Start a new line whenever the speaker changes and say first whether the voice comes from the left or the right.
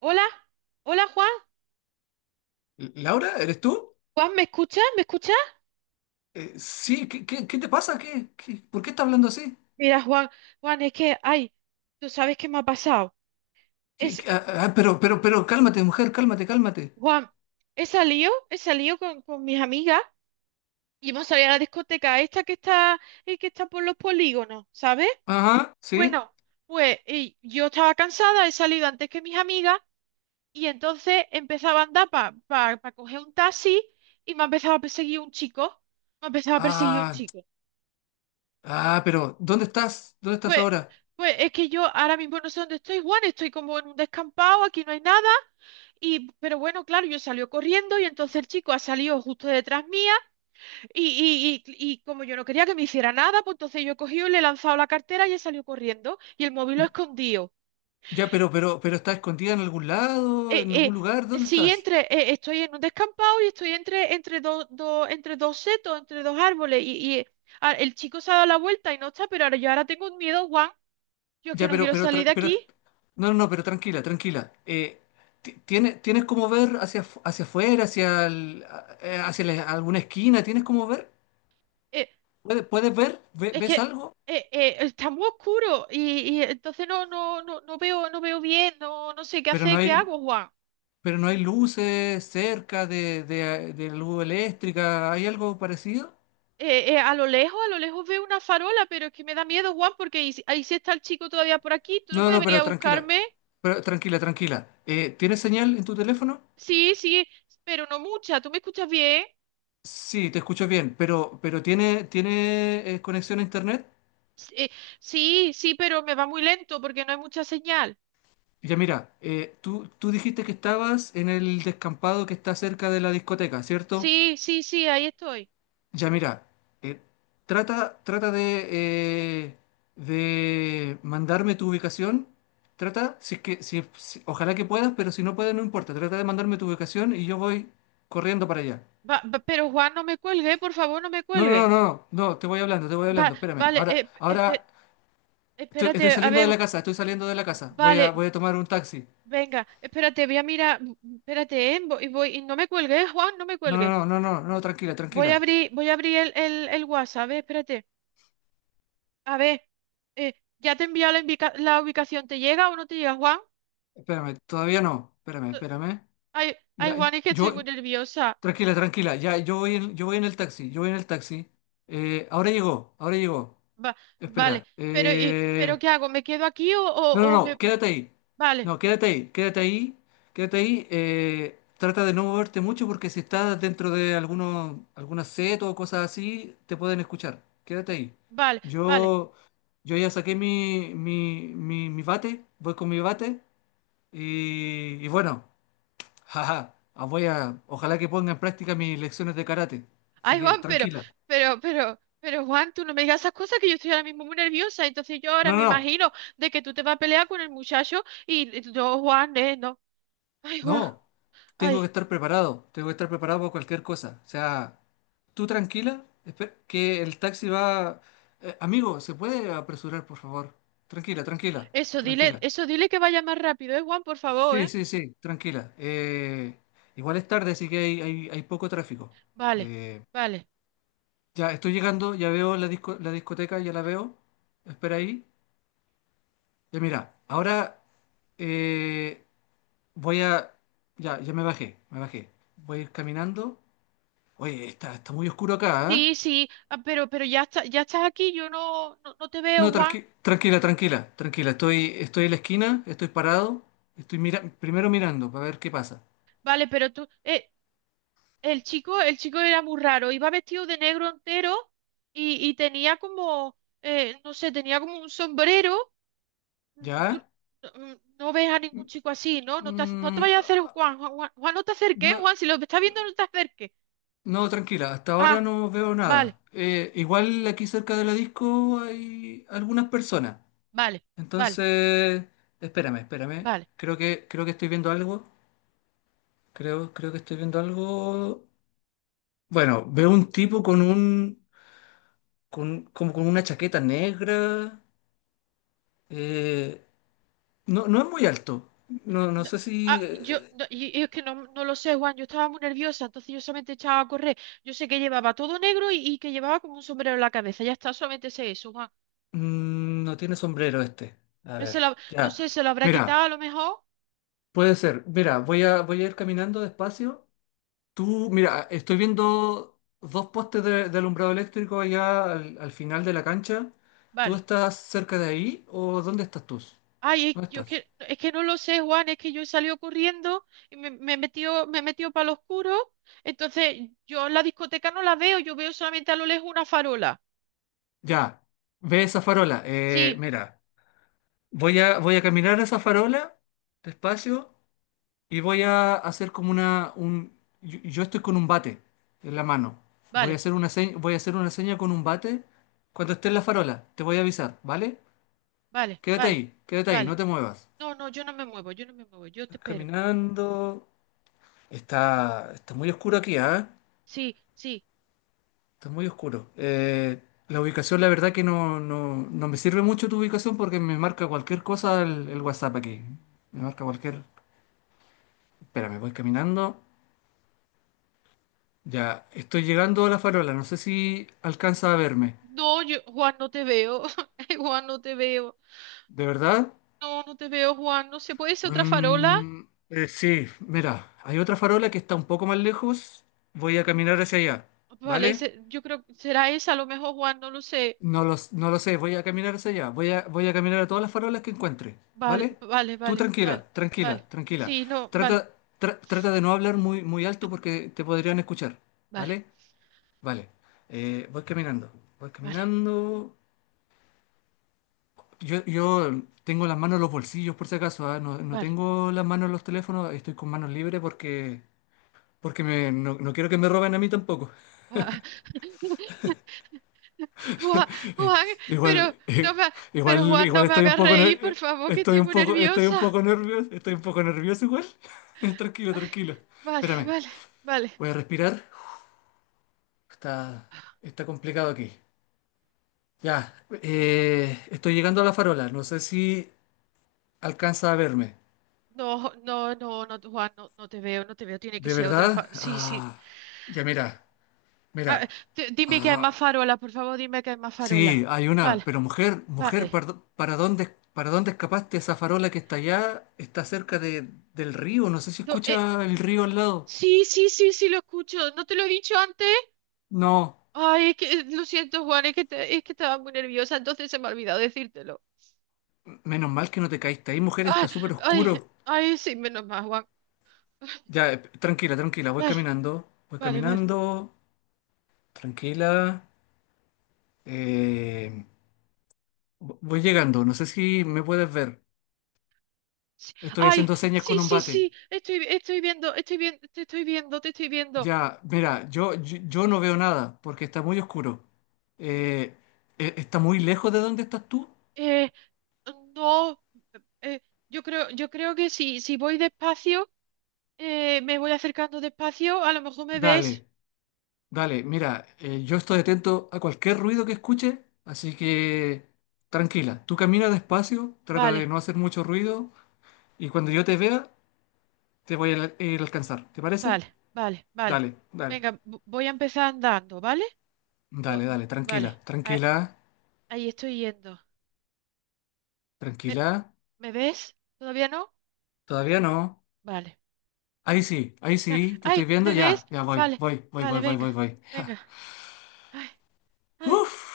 right: Hola, hola Juan,
left: Laura, ¿eres tú?
right: Juan, ¿me escuchas? ¿Me escuchas?
left: Sí, ¿ qué te pasa? ¿ por qué estás hablando así?
right: Mira, Juan, Juan, es que, ay, tú sabes qué me ha pasado. Es, eh,
left: Cálmate, mujer, cálmate, cálmate.
right: Juan, he salido con mis amigas y hemos salido a la discoteca esta que está por los polígonos, ¿sabes?
left: Ajá, sí.
right: Bueno, pues y yo estaba cansada, he salido antes que mis amigas y entonces empezaba a andar para coger un taxi y me ha empezado a perseguir un chico, me ha empezado a perseguir un
left: Ah,
right: chico.
left: pero, ¿dónde estás? ¿Dónde estás
right: Pues,
left: ahora?
right: pues es que yo ahora mismo no sé dónde estoy, Juan, estoy como en un descampado, aquí no hay nada, y pero bueno, claro, yo salió corriendo y entonces el chico ha salido justo detrás mía y como yo no quería que me hiciera nada, pues entonces yo he cogido y le he lanzado la cartera y he salido corriendo y el móvil lo he escondido.
left: Ya, pero, ¿estás escondida en algún lado, en
right: Eh,
left: algún lugar? ¿Dónde
right: sí,
left: estás?
right: estoy en un descampado y estoy entre entre dos setos, entre dos árboles y el chico se ha dado la vuelta y no está, pero ahora yo ahora tengo un miedo, Juan, yo es que
left: Ya,
right: no
left: pero,
right: quiero
left: pero,
right: salir
left: tra-
right: de
left: pero,
right: aquí.
left: no, no, no, pero tranquila, tranquila. Tienes cómo ver hacia, hacia afuera, hacia alguna esquina? ¿Tienes cómo ver?
right: Eh,
left: Puedes ver?
right: Es que
left: ¿Ves algo?
right: está muy oscuro y entonces no veo, no veo bien, no, no sé qué
left: Pero no
right: hacer, qué
left: hay.
right: hago, Juan.
left: Pero no hay luces cerca de luz eléctrica. ¿Hay algo parecido?
right: A lo lejos veo una farola, pero es que me da miedo, Juan, porque y si- ahí sí está el chico todavía por aquí. ¿Tú no
left: No,
right: puedes
left: no,
right: venir
left: pero
right: a
left: tranquila.
right: buscarme?
left: Pero tranquila, tranquila. ¿Tienes señal en tu teléfono?
right: Sí, sí, pero no mucha. ¿Tú me escuchas bien?
left: Sí, te escucho bien, pero tiene conexión a internet?
right: S- eh, sí, sí, pero me va muy lento porque no hay mucha señal.
left: Ya mira, tú dijiste que estabas en el descampado que está cerca de la discoteca, ¿cierto?
right: Sí, sí, sí, ahí estoy.
left: Ya mira, eh, trata eh, de mandarme tu ubicación. Trata, si es que, si ojalá que puedas, pero si no puedes, no importa. Trata de mandarme tu ubicación y yo voy corriendo para allá.
right: Pero Juan, no me cuelgue, por favor, no me
left: No, no, no, no,
right: cuelgue.
left: no, no, te voy hablando, te voy hablando. Espérame.
right: Vale,
left: Ahora, ahora estoy
right: espérate, a
left: saliendo de la
right: ver.
left: casa, estoy saliendo de la casa. Voy a,
right: Vale,
left: voy a tomar un taxi.
right: venga, espérate, voy a mirar, espérate, y no me cuelgue, Juan, no me
left: No, no,
right: cuelgue.
left: no, no, no, no, tranquila, tranquila.
right: Voy a abrir el WhatsApp, espérate. A ver, eh, ya te he enviado la ubicación, ¿te llega o no te llega, Juan?
left: Espérame, todavía no. Espérame,
right: Eh,
left: espérame.
right: Ay, ay,
left: Ya,
right: Juan, es que estoy muy
left: yo,
right: nerviosa.
left: tranquila, tranquila. Ya, yo voy en el taxi, yo voy en el taxi. Ahora llegó, ahora llegó.
right: Va- vale,
left: Espera.
right: pero ¿qué hago? ¿Me quedo aquí o,
left: No, no,
right: o, o
left: no,
right: me...
left: quédate ahí.
right: Vale,
left: No, quédate ahí, quédate ahí, quédate ahí. Trata de no moverte mucho porque si estás dentro de algunos, alguna setas o cosas así, te pueden escuchar. Quédate ahí.
right: vale, vale.
left: Yo, yo ya saqué mi bate, voy con mi bate y bueno. Jaja, ah, voy a, ojalá que ponga en práctica mis lecciones de karate. Así
right: Ay,
left: que
right: Juan,
left: tranquila.
right: pero, Juan, tú no me digas esas cosas que yo estoy ahora mismo muy nerviosa. Entonces yo ahora
left: No,
right: me
left: no, no,
right: imagino de que tú te vas a pelear con el muchacho y no, Juan, no. Ay, Juan,
left: no. Tengo que
right: ay.
left: estar preparado. Tengo que estar preparado para cualquier cosa. O sea, tú tranquila, que el taxi va. Amigo, ¿se puede apresurar, por favor? Tranquila, tranquila, tranquila.
right: Eso dile que vaya más rápido, Juan, por favor,
left: Sí,
right: eh.
left: sí, sí, tranquila. Igual es tarde, así que hay poco tráfico.
right: Vale,
left: Eh,
right: vale.
left: ya estoy llegando, ya veo la la discoteca, ya la veo. Espera ahí. Ya mira, ahora eh, voy a... Ya, ya me bajé, me bajé. Voy a ir caminando. Oye, está muy oscuro acá, ¿eh?
right: Sí, sí, ah, pero ya está, ya estás aquí, yo no te
left: No,
right: veo, Juan.
left: tranquila, tranquila, tranquila. Estoy en la esquina, estoy parado. Estoy mira primero mirando para ver qué pasa.
right: Vale, pero tú, el chico era muy raro, iba vestido de negro entero y tenía como, no sé, tenía como un sombrero. Tú
left: ¿Ya?
right: no, no ves a ningún chico así, ¿no? No te
left: Mm,
right: vayas a hacer
left: ah,
right: Juan, Juan, Juan, Juan, no te acerques, ¿eh,
left: no,
right: Juan, si lo estás viendo, no te acerques.
left: no, tranquila, hasta
right: Ah,
left: ahora no veo
right: vale,
left: nada. Igual aquí cerca de la disco hay algunas personas.
right: vale, vale,
left: Entonces, espérame, espérame.
right: vale.
left: Creo que estoy viendo algo. Creo que estoy viendo algo. Bueno, veo un tipo con un, con, como con una chaqueta negra. eh, no, no es muy alto. No, no
right: D-
left: sé
right: Ah,
left: si
right: yo, no, y es que no, no lo sé, Juan, yo estaba muy nerviosa, entonces yo solamente echaba a correr. Yo sé que llevaba todo negro y que llevaba como un sombrero en la cabeza, ya está, solamente sé eso, Juan.
left: no tiene sombrero este. A
right: No,
left: ver,
right: se lo- no
left: ya.
right: sé, se lo habrá quitado
left: Mira,
right: a lo mejor.
left: puede ser. Mira, voy a, voy a ir caminando despacio. Tú, mira, estoy viendo dos postes de alumbrado eléctrico allá al, al final de la cancha. ¿Tú
right: Vale.
left: estás cerca de ahí o dónde estás tú?
right: Ay, es,
left: ¿Dónde
right: yo
left: estás?
right: es que no lo sé, Juan, es que yo he salido corriendo y me, me he metido para lo oscuro. Entonces, yo en la discoteca no la veo, yo veo solamente a lo lejos una farola.
left: Ya, ve esa farola.
right: Sí,
left: Mira, voy a, voy a caminar a esa farola despacio y voy a hacer como una... Un, yo estoy con un bate en la mano. Voy a
right: vale,
left: hacer una seña, voy a hacer una seña con un bate cuando esté en la farola. Te voy a avisar, ¿vale?
right: vale, vale,
left: Quédate ahí, no
right: vale.
left: te muevas.
right: No, no, yo no me muevo, yo no me muevo, yo te espero.
left: Caminando. Está muy oscuro aquí, ¿ah?
right: Sí, sí.
left: Está muy oscuro. La ubicación, la verdad que no, no, no me sirve mucho tu ubicación porque me marca cualquier cosa el WhatsApp aquí. Me marca cualquier... Espera, me voy caminando. Ya, estoy llegando a la farola. No sé si alcanza a verme.
right: No, yo, Juan, no te veo. Ay, Juan, no te veo.
left: ¿De verdad?
right: No, no te veo, Juan. No sé, ¿puede ser otra farola?
left: Mm, sí, mira, hay otra farola que está un poco más lejos. Voy a caminar hacia allá. ¿Vale?
right: Yo creo que será esa, a lo mejor, Juan, no lo sé.
left: No lo sé, voy a caminar hacia allá, voy a, voy a caminar a todas las farolas que encuentre,
right: Vale,
left: ¿vale?
right: vale,
left: Tú
right: vale, vale,
left: tranquila,
right: vale.
left: tranquila, tranquila.
right: Sí, no, vale.
left: Trata, Trata de no hablar muy, muy alto porque te podrían escuchar,
right: Vale.
left: ¿vale? Vale. Voy caminando, voy
right: Vale,
left: caminando. Yo tengo las manos en los bolsillos por si acaso, ¿ah? No, no
right: vale.
left: tengo las manos en los teléfonos, estoy con manos libres porque, no, no quiero que me roben a mí tampoco.
right: Ah, Juan, Juan, pero
left: Igual,
right: no me, ha- pero Juan, no
left: igual
right: me
left: estoy un
right: hagas
left: poco,
right: reír, por favor, que
left: estoy
right: estoy
left: un
right: muy
left: poco, estoy un
right: nerviosa.
left: poco nervioso, estoy un poco nervioso igual. Tranquilo,
right: Ay,
left: tranquilo.
right: vale,
left: Espérame,
right: vale, vale.
left: voy a respirar. Está, está complicado aquí. Ya, estoy llegando a la farola. No sé si alcanza a verme.
right: No, no, no, no, Juan, no, no te veo, no te veo. Tiene que
left: ¿De
right: ser otra
left: verdad?
right: fa- Sí, sí.
left: Ah, ya mira,
right: Ah,
left: mira.
right: dime que hay más
left: Ah,
right: farola, por favor, dime que hay más
left: Sí,
right: farola.
left: hay una,
right: Vale,
left: pero mujer, mujer,
right: vale.
left: para dónde escapaste? Esa farola que está allá está cerca de, del río, no sé si
right: No,
left: escucha el río al lado.
right: sí, sí, sí, sí, lo escucho. ¿No te lo he dicho antes?
left: No,
right: Ay, es que, lo siento, Juan, es que estaba muy nerviosa, entonces se me ha olvidado decírtelo.
left: menos mal que no te caíste ahí, mujer, está
right: Ay,
left: súper oscuro.
right: ay, ay, sí, menos mal, Juan.
left: Ya, tranquila, tranquila,
right: Vale,
left: voy
right: vale, vale.
left: caminando, tranquila. eh, Voy llegando, no sé si me puedes ver.
right: Sí.
left: Estoy
right: Ay,
left: haciendo señas
right: sí,
left: con un
right: sí,
left: bate.
right: sí, estoy, estoy viendo, te estoy viendo, te estoy viendo.
left: Ya, mira, yo no veo nada porque está muy oscuro. Eh, ¿Está muy lejos de donde estás tú?
right: Eh, no, eh, yo creo que si, si voy despacio, me voy acercando despacio, a lo mejor me ves.
left: Dale, dale, mira, yo estoy atento a cualquier ruido que escuche, así que tranquila, tú camina despacio, trata de
right: Vale,
left: no hacer mucho ruido y cuando yo te vea te voy a ir a alcanzar, ¿te parece?
right: vale, vale, vale.
left: Dale, dale,
right: Venga, voy a empezar andando, ¿vale? Vo-
left: dale, dale, tranquila,
right: vale,
left: tranquila,
right: ahí estoy yendo. ¿Me,
left: tranquila,
right: me ves? ¿Todavía no?
left: todavía no.
right: Vale.
left: Ahí
right: Ah,
left: sí, te estoy
right: ay,
left: viendo,
right: ¿bebés?
left: ya, ya voy,
right: Vale,
left: voy, voy,
right: vale,
left: voy, voy, voy,
right: venga,
left: voy.
right: venga. Ay, ay,
left: Uf.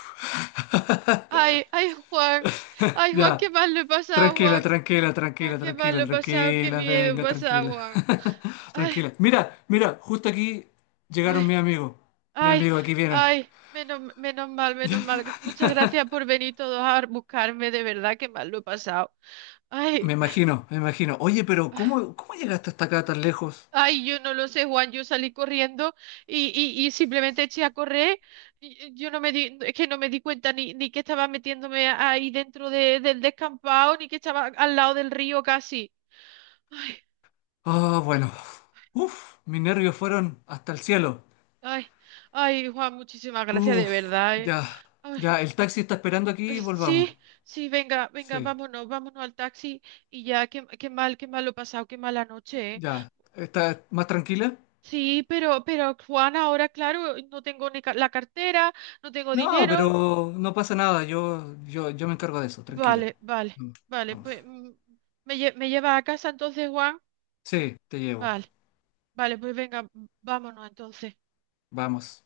right: ay, ay, Juan. Ay, Juan,
left: Ya,
right: qué mal lo he pasado,
left: tranquila,
right: Juan.
left: tranquila,
right: Ay,
left: tranquila,
right: qué mal
left: tranquila,
right: lo he pasado, qué
left: tranquila,
right: miedo he
left: venga,
right: pasado,
left: tranquila,
right: Juan. Ay,
left: tranquila. Mira, mira, justo aquí llegaron
right: ay,
left: mis amigos. Mis
right: ay,
left: amigos aquí vienen.
right: ay. Menos, menos mal, menos mal. Muchas gracias por venir todos a buscarme, de verdad, qué mal lo he pasado.
left: Me
right: Ay.
left: imagino, me imagino. Oye, pero cómo llegaste hasta acá tan lejos?
right: Ay, yo no lo sé, Juan, yo salí corriendo y simplemente eché a correr. Y yo no me di, es que no me di cuenta ni, ni que estaba metiéndome ahí dentro del descampado, ni que estaba al lado del río casi. Ay,
left: Ah, bueno. Uf, mis nervios fueron hasta el cielo.
right: ay, ay, Juan, muchísimas gracias de
left: Uf,
right: verdad, eh.
left: ya,
right: Ay,
left: ya, el taxi está esperando aquí volvamos.
right: sí, sí, venga, venga,
left: Sí,
right: vámonos, vámonos al taxi y ya, qué, qué mal lo he pasado, qué mala noche, eh.
left: ya. ¿Estás más tranquila?
right: Sí, pero Juan, ahora claro, no tengo ni ca- la cartera, no tengo
left: No,
right: dinero.
left: pero no pasa nada. Yo me encargo de eso, tranquila.
right: Vale, vale, vale,
left: Vamos.
right: pues me lleva a casa entonces, Juan.
left: Sí, te llevo.
right: Vale, vale, pues venga, vámonos entonces.
left: Vamos.